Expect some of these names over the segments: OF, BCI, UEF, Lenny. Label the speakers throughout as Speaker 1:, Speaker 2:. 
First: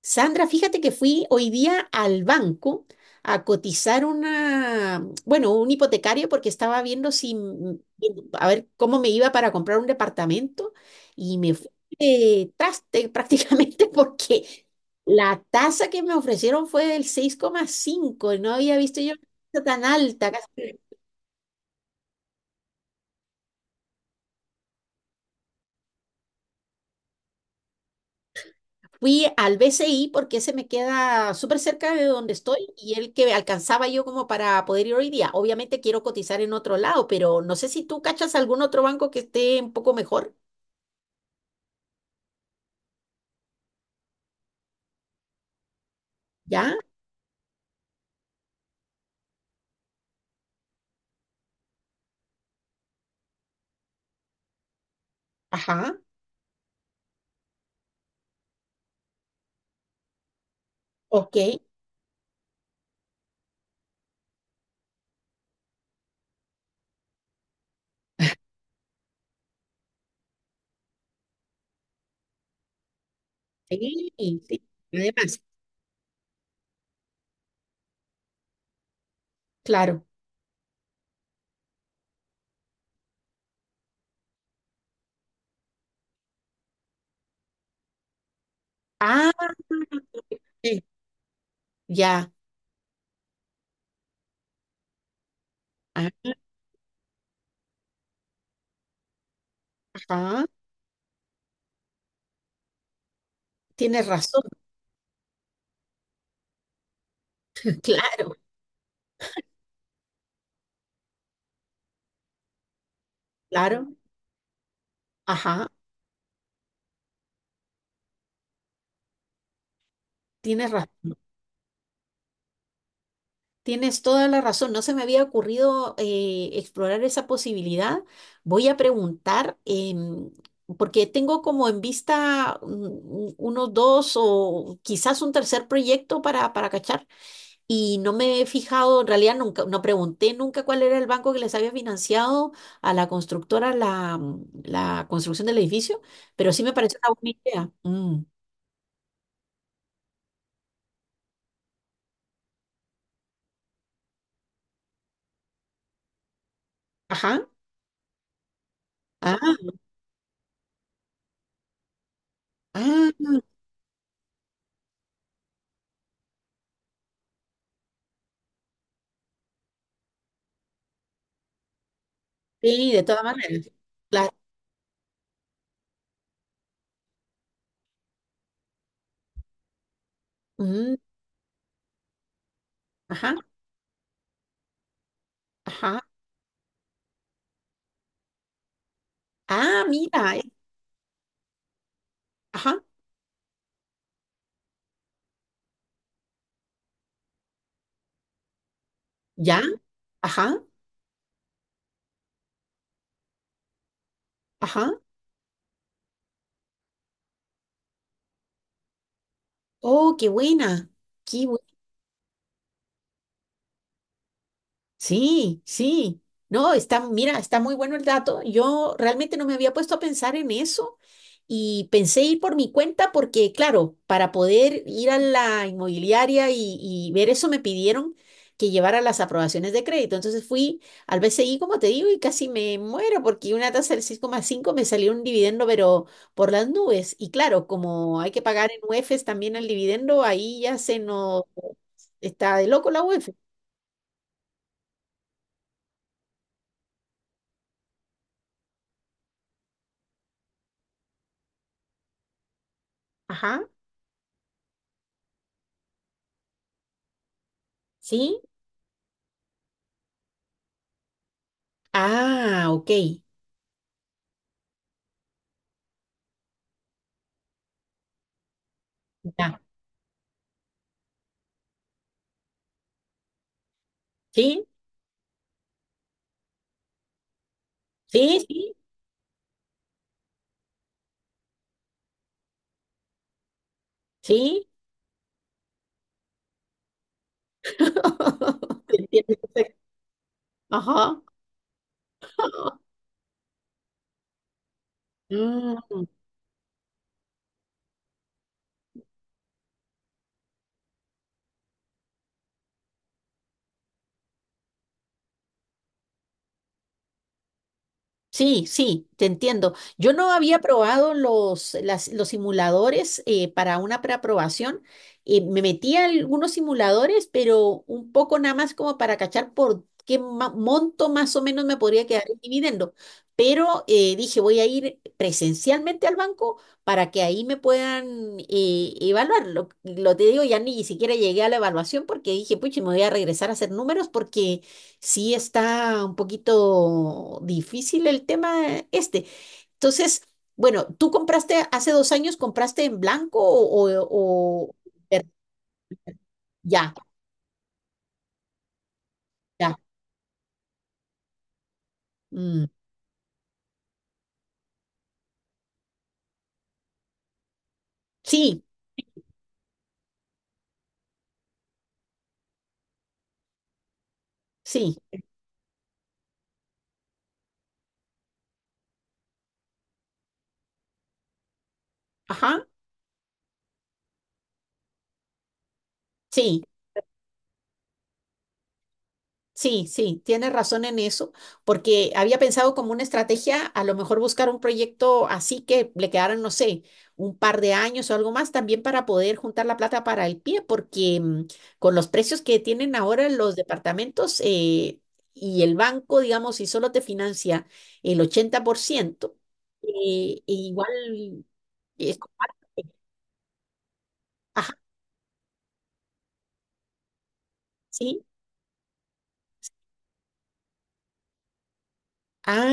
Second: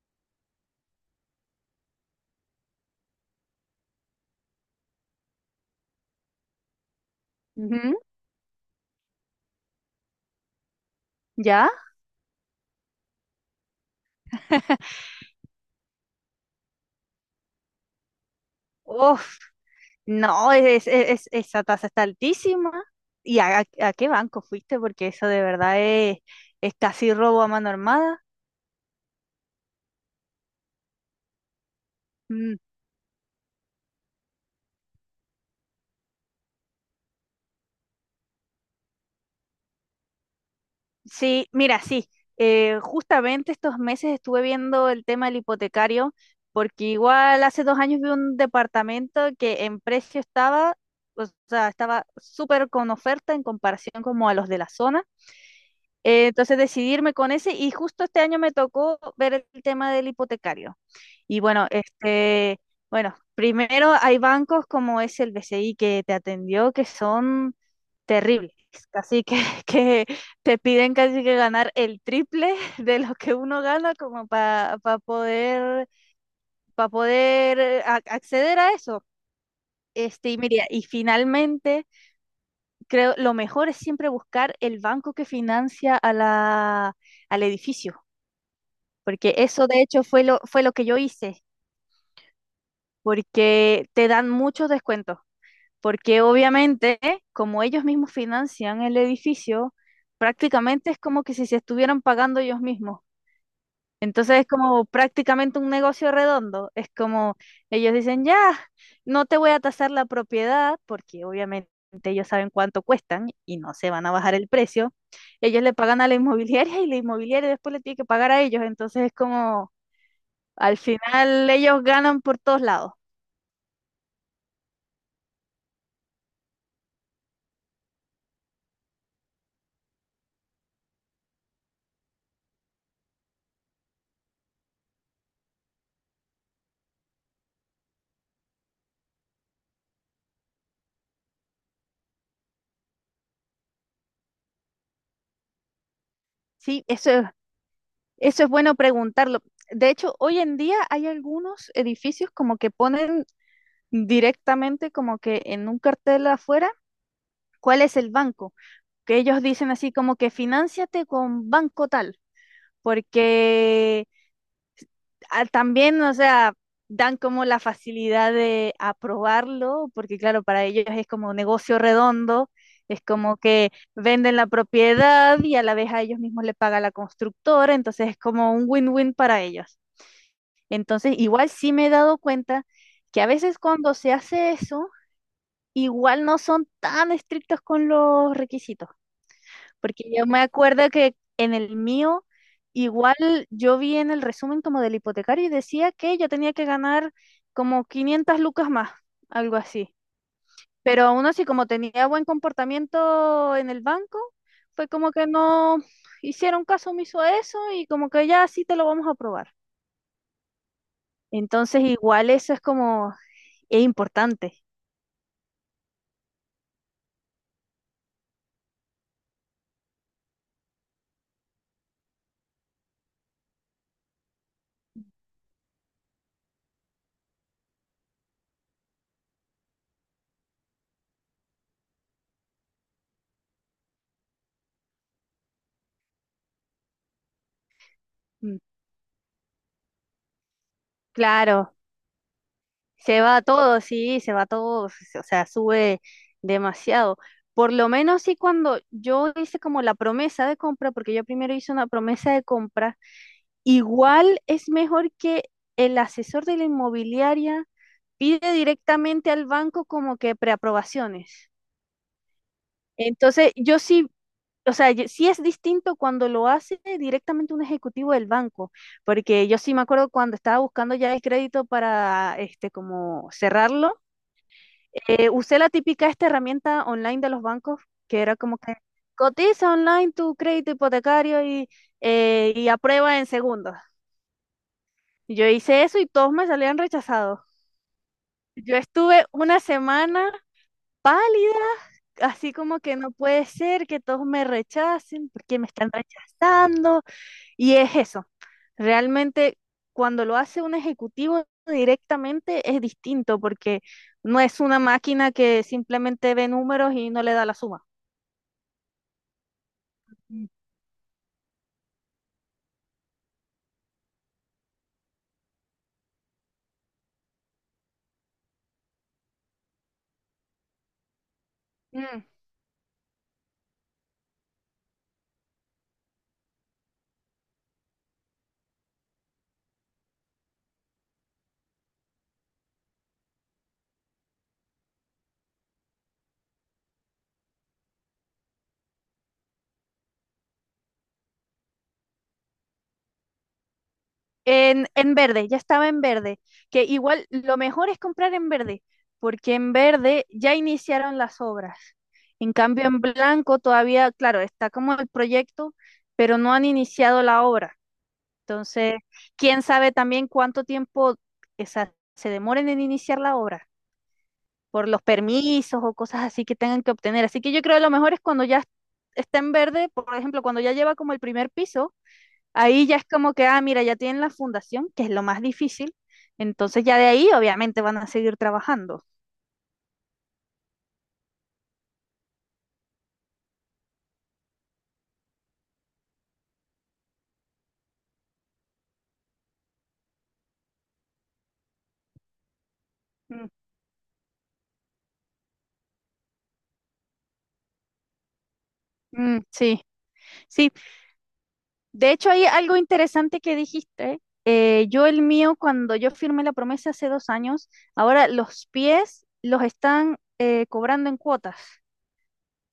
Speaker 1: Sandra, fíjate que fui hoy día al banco a cotizar bueno, un hipotecario porque estaba viendo si,
Speaker 2: Ujú.
Speaker 1: a ver cómo me iba para comprar un departamento y me fui
Speaker 2: ¿Ya?
Speaker 1: de traste prácticamente porque la tasa que me ofrecieron fue del 6,5. No había visto yo
Speaker 2: Uf,
Speaker 1: una tasa tan alta,
Speaker 2: no,
Speaker 1: casi.
Speaker 2: esa tasa está altísima. ¿Y a qué banco fuiste? Porque eso de verdad es casi robo a mano armada.
Speaker 1: Fui al BCI porque ese me queda súper cerca de donde
Speaker 2: Mm,
Speaker 1: estoy y el que alcanzaba yo como para poder ir hoy día. Obviamente quiero cotizar en otro lado, pero no sé si tú cachas algún otro banco que esté un poco mejor.
Speaker 2: sí, mira, sí. Justamente estos meses estuve viendo el tema del hipotecario,
Speaker 1: ¿Ya?
Speaker 2: porque igual hace dos años vi un departamento que en precio estaba, o sea, estaba súper con oferta en comparación como a los de la zona.
Speaker 1: Ajá.
Speaker 2: Entonces decidirme con ese y justo este año me tocó ver el tema del hipotecario.
Speaker 1: Ok.
Speaker 2: Y bueno, primero hay bancos como es el BCI que te atendió que son terribles, casi que, que te piden casi que ganar el triple de lo que uno gana
Speaker 1: Sí,
Speaker 2: como
Speaker 1: sí, sí,
Speaker 2: para
Speaker 1: además,
Speaker 2: poder, para poder acceder a eso.
Speaker 1: claro.
Speaker 2: Y mira, y finalmente, creo, lo mejor es siempre buscar el banco que financia a al edificio, porque
Speaker 1: Ah,
Speaker 2: eso de hecho fue lo
Speaker 1: ok,
Speaker 2: que yo hice,
Speaker 1: ya.
Speaker 2: porque te dan muchos descuentos.
Speaker 1: Ah,
Speaker 2: Porque obviamente, como ellos mismos financian el edificio,
Speaker 1: ajá.
Speaker 2: prácticamente es como que si se estuvieran pagando ellos mismos.
Speaker 1: Tienes
Speaker 2: Entonces
Speaker 1: razón.
Speaker 2: es como prácticamente un negocio redondo. Es como ellos dicen,
Speaker 1: Claro,
Speaker 2: ya, no te voy a tasar la propiedad, porque obviamente ellos saben cuánto cuestan y no se
Speaker 1: claro.
Speaker 2: van a bajar el precio. Ellos
Speaker 1: Ajá.
Speaker 2: le pagan a la inmobiliaria y la inmobiliaria después le tiene que pagar a ellos. Entonces es como,
Speaker 1: Tienes
Speaker 2: al
Speaker 1: razón.
Speaker 2: final ellos ganan por todos lados.
Speaker 1: Tienes toda la razón, no se me había ocurrido explorar esa posibilidad. Voy a preguntar, porque tengo como en vista unos dos o quizás un tercer proyecto para cachar y no me he fijado, en realidad nunca, no pregunté nunca cuál era el banco que les había financiado a la constructora la construcción del edificio, pero sí me
Speaker 2: Sí,
Speaker 1: parece
Speaker 2: eso
Speaker 1: una
Speaker 2: es.
Speaker 1: buena idea. Mm.
Speaker 2: Eso es bueno preguntarlo. De hecho, hoy en día hay algunos edificios como que ponen directamente como que en un cartel afuera
Speaker 1: Ajá.
Speaker 2: cuál es el banco, que
Speaker 1: Ah,
Speaker 2: ellos dicen así como que finánciate con banco tal,
Speaker 1: ah,
Speaker 2: porque también, o sea, dan como la facilidad de aprobarlo, porque claro, para ellos es como un negocio redondo,
Speaker 1: sí,
Speaker 2: es
Speaker 1: de todas
Speaker 2: como
Speaker 1: maneras.
Speaker 2: que
Speaker 1: Claro.
Speaker 2: venden la propiedad y a la vez a ellos mismos le paga la constructora, entonces es como un win-win para ellos.
Speaker 1: Mm,
Speaker 2: Entonces, igual sí me he dado cuenta que a
Speaker 1: ajá.
Speaker 2: veces cuando se hace eso,
Speaker 1: Ajá.
Speaker 2: igual no son tan estrictos con los requisitos,
Speaker 1: Ah,
Speaker 2: porque yo
Speaker 1: mira.
Speaker 2: me acuerdo que en el mío,
Speaker 1: Ajá.
Speaker 2: igual yo vi en el resumen como del hipotecario y decía que yo tenía que ganar como 500 lucas más, algo
Speaker 1: Ya.
Speaker 2: así.
Speaker 1: Ajá.
Speaker 2: Pero aún así, como tenía buen comportamiento en el banco, fue
Speaker 1: Ajá.
Speaker 2: como que no hicieron caso omiso a eso y como que ya sí te lo vamos a aprobar.
Speaker 1: Oh, qué buena. Qué buena.
Speaker 2: Entonces, igual eso es como, es importante.
Speaker 1: Sí, sí. No, está, mira, está muy bueno el dato. Yo realmente no me había puesto a pensar en eso y pensé ir por mi cuenta porque, claro, para poder ir a la inmobiliaria y ver eso me pidieron que llevara las aprobaciones de crédito. Entonces fui al BCI, como te digo, y casi me muero porque una tasa del seis coma cinco me salió un dividendo, pero por las nubes. Y claro, como hay que
Speaker 2: Mm.
Speaker 1: pagar en UEFs también el dividendo, ahí ya se nos
Speaker 2: Claro,
Speaker 1: está de loco la
Speaker 2: se
Speaker 1: UEF.
Speaker 2: va todo, sí, se va todo, o sea, sube demasiado. Por lo menos sí cuando yo hice como la promesa de compra, porque yo primero hice una promesa de compra,
Speaker 1: Ajá,
Speaker 2: igual es mejor que el asesor de la inmobiliaria
Speaker 1: sí.
Speaker 2: pide directamente al banco como que preaprobaciones.
Speaker 1: Ah, ok.
Speaker 2: Entonces, yo sí o sea, sí es distinto cuando lo hace directamente un ejecutivo del banco, porque yo
Speaker 1: Ya.
Speaker 2: sí me acuerdo cuando estaba buscando ya el crédito para este como cerrarlo,
Speaker 1: Sí,
Speaker 2: usé la típica esta herramienta online de los bancos, que era
Speaker 1: sí,
Speaker 2: como
Speaker 1: sí,
Speaker 2: que cotiza online tu crédito hipotecario y y aprueba en segundos.
Speaker 1: sí.
Speaker 2: Yo hice eso y todos me salían rechazados. Yo estuve
Speaker 1: Entiendo
Speaker 2: una
Speaker 1: perfecto.
Speaker 2: semana
Speaker 1: Ajá.
Speaker 2: pálida, así como que no puede ser que todos me rechacen, ¿porque me están
Speaker 1: Mm.
Speaker 2: rechazando? Y es eso. Realmente cuando lo hace un ejecutivo directamente es distinto porque no es una máquina que simplemente ve números y no le da la suma.
Speaker 1: Sí, sí, te entiendo. Yo no
Speaker 2: Mm.
Speaker 1: había probado los simuladores para una preaprobación. Me metí a algunos simuladores, pero un poco nada más como para cachar por qué monto más o menos me podría
Speaker 2: Mm.
Speaker 1: quedar el dividendo. Pero dije, voy a ir presencialmente al banco para que ahí me puedan evaluar. Lo, te digo, ya ni siquiera llegué a la evaluación porque dije, pucha, me voy a regresar a hacer números porque sí, está un poquito difícil el tema este. Entonces, bueno, ¿tú compraste hace dos años? ¿Compraste en blanco o
Speaker 2: En verde, ya estaba en verde, que
Speaker 1: ya,
Speaker 2: igual lo mejor es comprar en verde, porque en
Speaker 1: ya?
Speaker 2: verde ya iniciaron las obras. En
Speaker 1: Mm,
Speaker 2: cambio, en blanco todavía, claro, está como el proyecto, pero no han iniciado la obra.
Speaker 1: sí,
Speaker 2: Entonces, quién sabe también cuánto tiempo se demoren en iniciar la obra por
Speaker 1: sí,
Speaker 2: los permisos o cosas así que tengan que obtener. Así que yo creo que lo mejor es cuando ya está en verde, por ejemplo, cuando ya lleva como el primer piso,
Speaker 1: ajá,
Speaker 2: ahí ya es como que, ah, mira, ya tienen la fundación, que es lo más difícil.
Speaker 1: sí.
Speaker 2: Entonces ya de ahí obviamente van a seguir trabajando.
Speaker 1: Sí, sí, tienes razón en eso, porque había pensado como una estrategia a lo mejor buscar un proyecto así que le quedaran, no sé, un par de años o algo más también para poder juntar la plata para el pie, porque con los precios que tienen ahora
Speaker 2: Mm.
Speaker 1: los departamentos, y el banco, digamos, si solo te financia el 80%,
Speaker 2: mm, sí,
Speaker 1: e
Speaker 2: sí,
Speaker 1: igual
Speaker 2: de
Speaker 1: es
Speaker 2: hecho, hay
Speaker 1: complicado.
Speaker 2: algo interesante que dijiste.
Speaker 1: Ajá,
Speaker 2: Yo el mío, cuando yo firmé la promesa hace dos años,
Speaker 1: sí.
Speaker 2: ahora los pies los están cobrando en cuotas.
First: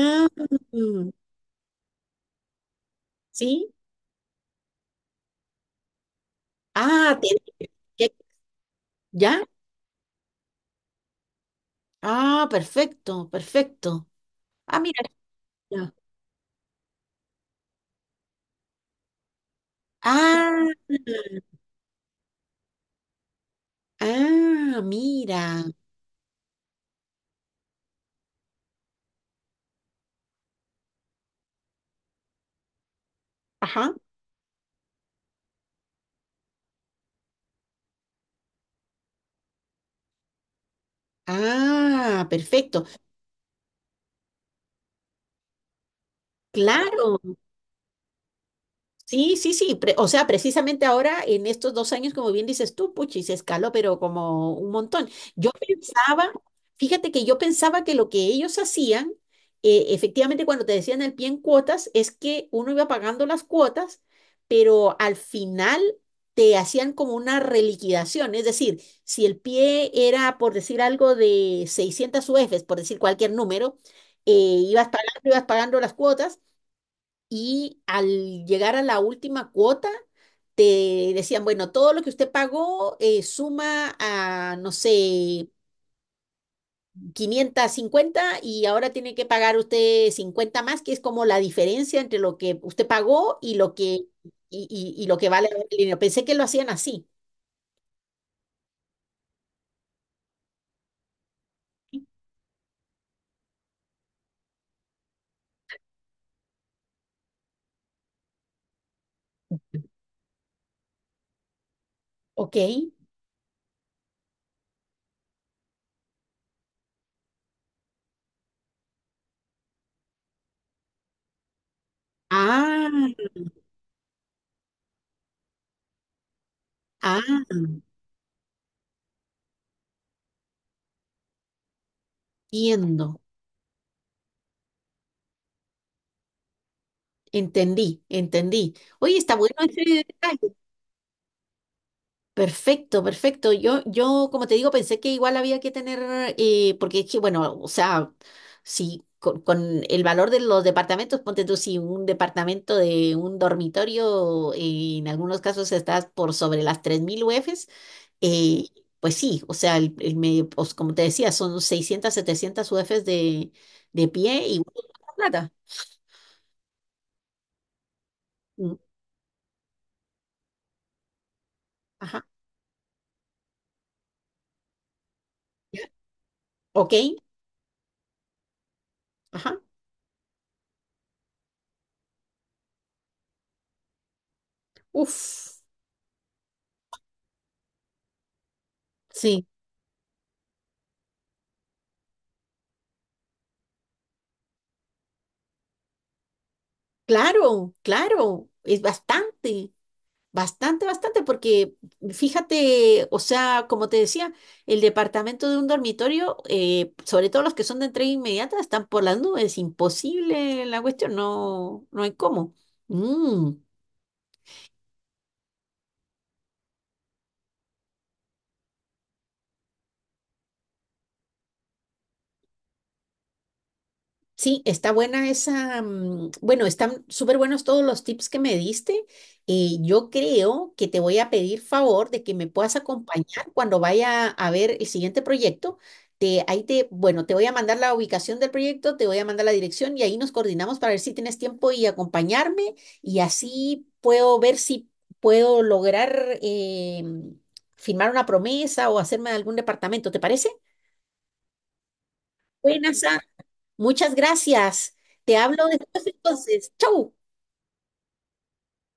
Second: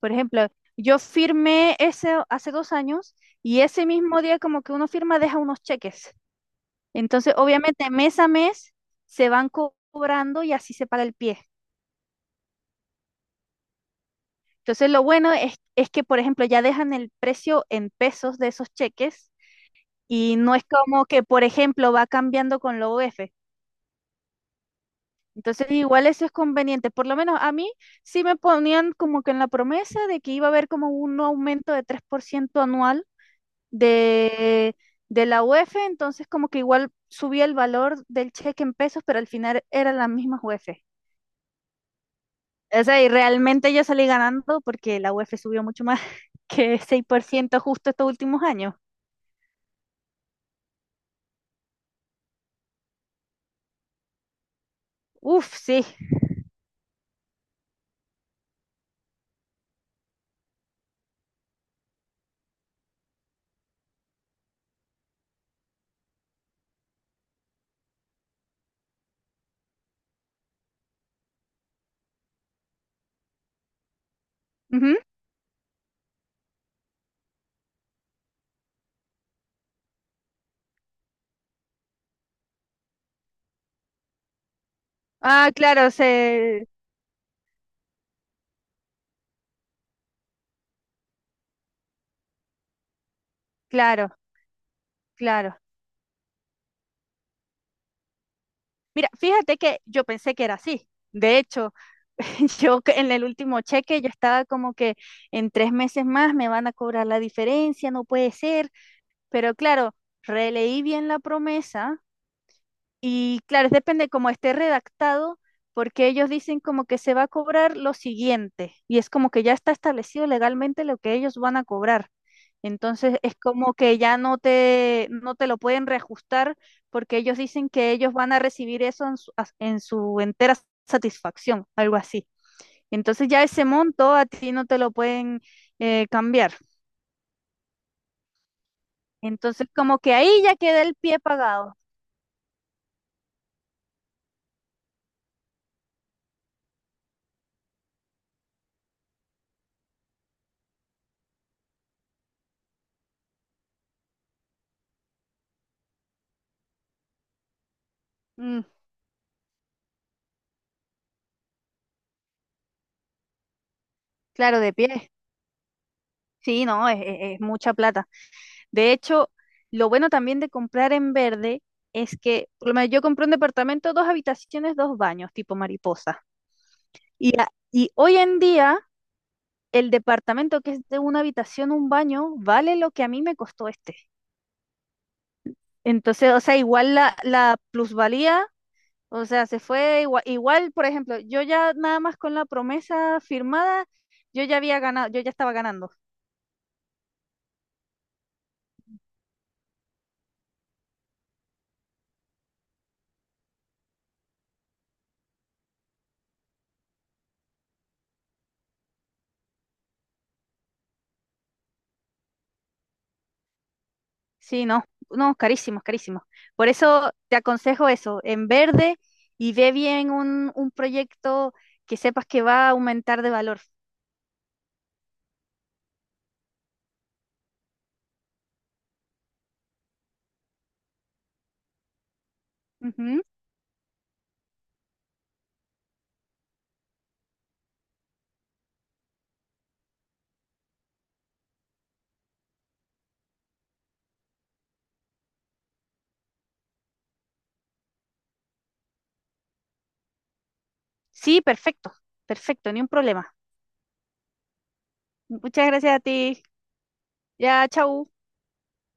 Speaker 2: Por ejemplo, yo
Speaker 1: mm,
Speaker 2: firmé ese hace dos años y
Speaker 1: sí.
Speaker 2: ese mismo día como que uno firma deja unos cheques.
Speaker 1: Ah,
Speaker 2: Entonces, obviamente,
Speaker 1: ¿qué?
Speaker 2: mes a mes se
Speaker 1: ¿Ya?
Speaker 2: van cobrando y así se paga el pie.
Speaker 1: Ah, perfecto, perfecto. Ah,
Speaker 2: Entonces,
Speaker 1: mira.
Speaker 2: lo bueno es
Speaker 1: Ya.
Speaker 2: que, por ejemplo, ya dejan el precio en pesos de esos cheques y no es
Speaker 1: Ah,
Speaker 2: como que, por ejemplo, va cambiando con la OF.
Speaker 1: ah, mira.
Speaker 2: Entonces, igual eso es conveniente. Por lo menos a mí sí me ponían como que en la promesa de que iba a haber como un aumento de 3% anual
Speaker 1: Ajá.
Speaker 2: de, de la UEF, entonces como que igual subía el valor del cheque en pesos, pero al final eran las mismas UEF.
Speaker 1: Ah, perfecto.
Speaker 2: O sea, y realmente yo salí ganando porque la UEF subió mucho más que seis
Speaker 1: Claro,
Speaker 2: por ciento justo estos últimos años.
Speaker 1: sí, sí, sí. O sea, precisamente ahora, en estos dos años, como bien dices tú, puchi, se escaló, pero como un montón. Yo
Speaker 2: Uf, sí.
Speaker 1: pensaba, Fíjate que yo pensaba que lo que ellos hacían, efectivamente, cuando te decían el pie en cuotas, es que uno iba pagando las cuotas, pero al final te hacían como una reliquidación. Es decir, si el pie era, por decir algo, de 600 UFs, por decir cualquier número,
Speaker 2: Ujú.
Speaker 1: ibas pagando las cuotas y al llegar a la última cuota, te decían, bueno, todo lo que usted pagó, suma a, no sé,
Speaker 2: Ah, claro, se,
Speaker 1: 550 y ahora tiene que pagar usted 50 más, que es como la diferencia entre lo que usted pagó y lo que,
Speaker 2: claro,
Speaker 1: y lo que vale
Speaker 2: claro.
Speaker 1: el dinero. Pensé que lo hacían así.
Speaker 2: Mira, fíjate que yo pensé que era así. De hecho, yo que en el último cheque yo estaba como que en tres meses más me van a cobrar la diferencia, no puede ser. Pero claro, releí bien la promesa
Speaker 1: Ok.
Speaker 2: y claro, depende cómo esté redactado, porque ellos dicen como que se va a cobrar lo siguiente, y es como que ya está establecido legalmente lo que ellos van a cobrar.
Speaker 1: Ah,
Speaker 2: Entonces es como que ya no te lo pueden reajustar porque
Speaker 1: ah,
Speaker 2: ellos dicen que ellos van a recibir eso en en su entera satisfacción, algo así.
Speaker 1: entiendo,
Speaker 2: Entonces ya ese monto a ti no te lo pueden cambiar.
Speaker 1: entendí, entendí. Oye, está bueno
Speaker 2: Entonces
Speaker 1: ese
Speaker 2: como que ahí
Speaker 1: detalle.
Speaker 2: ya queda el pie pagado.
Speaker 1: Perfecto, perfecto. Yo, como te digo, pensé que igual había que tener, porque es que, bueno, o sea, si con el valor de los departamentos, ponte tú, si un departamento de un dormitorio, en algunos casos estás por sobre las 3000 UFs,
Speaker 2: Mm,
Speaker 1: eh, pues sí, o sea, el medio, pues, como te decía, son 600, 700 UFs de pie
Speaker 2: claro,
Speaker 1: y
Speaker 2: de pie.
Speaker 1: plata.
Speaker 2: Sí, no, es mucha plata.
Speaker 1: Mm,
Speaker 2: De hecho, lo bueno también de comprar en verde es
Speaker 1: ajá.
Speaker 2: que, por lo menos yo compré un departamento, dos habitaciones, dos baños, tipo mariposa.
Speaker 1: Ok,
Speaker 2: Y hoy en día,
Speaker 1: ajá.
Speaker 2: el departamento que es de una habitación, un baño, vale lo que a mí me costó este.
Speaker 1: Uf,
Speaker 2: Entonces, o sea, igual la plusvalía, o
Speaker 1: sí.
Speaker 2: sea, se fue igual, por ejemplo, yo ya nada más con la promesa firmada, yo ya había ganado, yo ya estaba ganando.
Speaker 1: Claro, claro, es bastante, bastante, bastante, porque fíjate, o sea, como te decía, el departamento de un dormitorio, sobre todo los que son de entrega inmediata, están por las nubes, imposible la cuestión, no, no hay cómo. Mm.
Speaker 2: Sí, no, no, carísimos, carísimos. Por eso te aconsejo eso, en verde y ve bien un proyecto que sepas que va a aumentar de valor.
Speaker 1: Sí, está buena esa. Bueno, están súper buenos todos los tips que me diste. Yo creo que te voy a pedir favor de que me puedas
Speaker 2: Ujú.
Speaker 1: acompañar cuando vaya a ver el siguiente proyecto. Te, ahí te, bueno, te voy a mandar la ubicación del proyecto, te voy a mandar la dirección y ahí nos coordinamos para ver si tienes tiempo y acompañarme y así puedo ver si puedo lograr firmar una promesa o hacerme de algún departamento. ¿Te parece?
Speaker 2: Sí, perfecto, perfecto, ni un
Speaker 1: Buenas.
Speaker 2: problema.
Speaker 1: Muchas gracias. Te hablo
Speaker 2: Muchas gracias a
Speaker 1: después
Speaker 2: ti.
Speaker 1: entonces. ¡Chau!
Speaker 2: Ya, chau.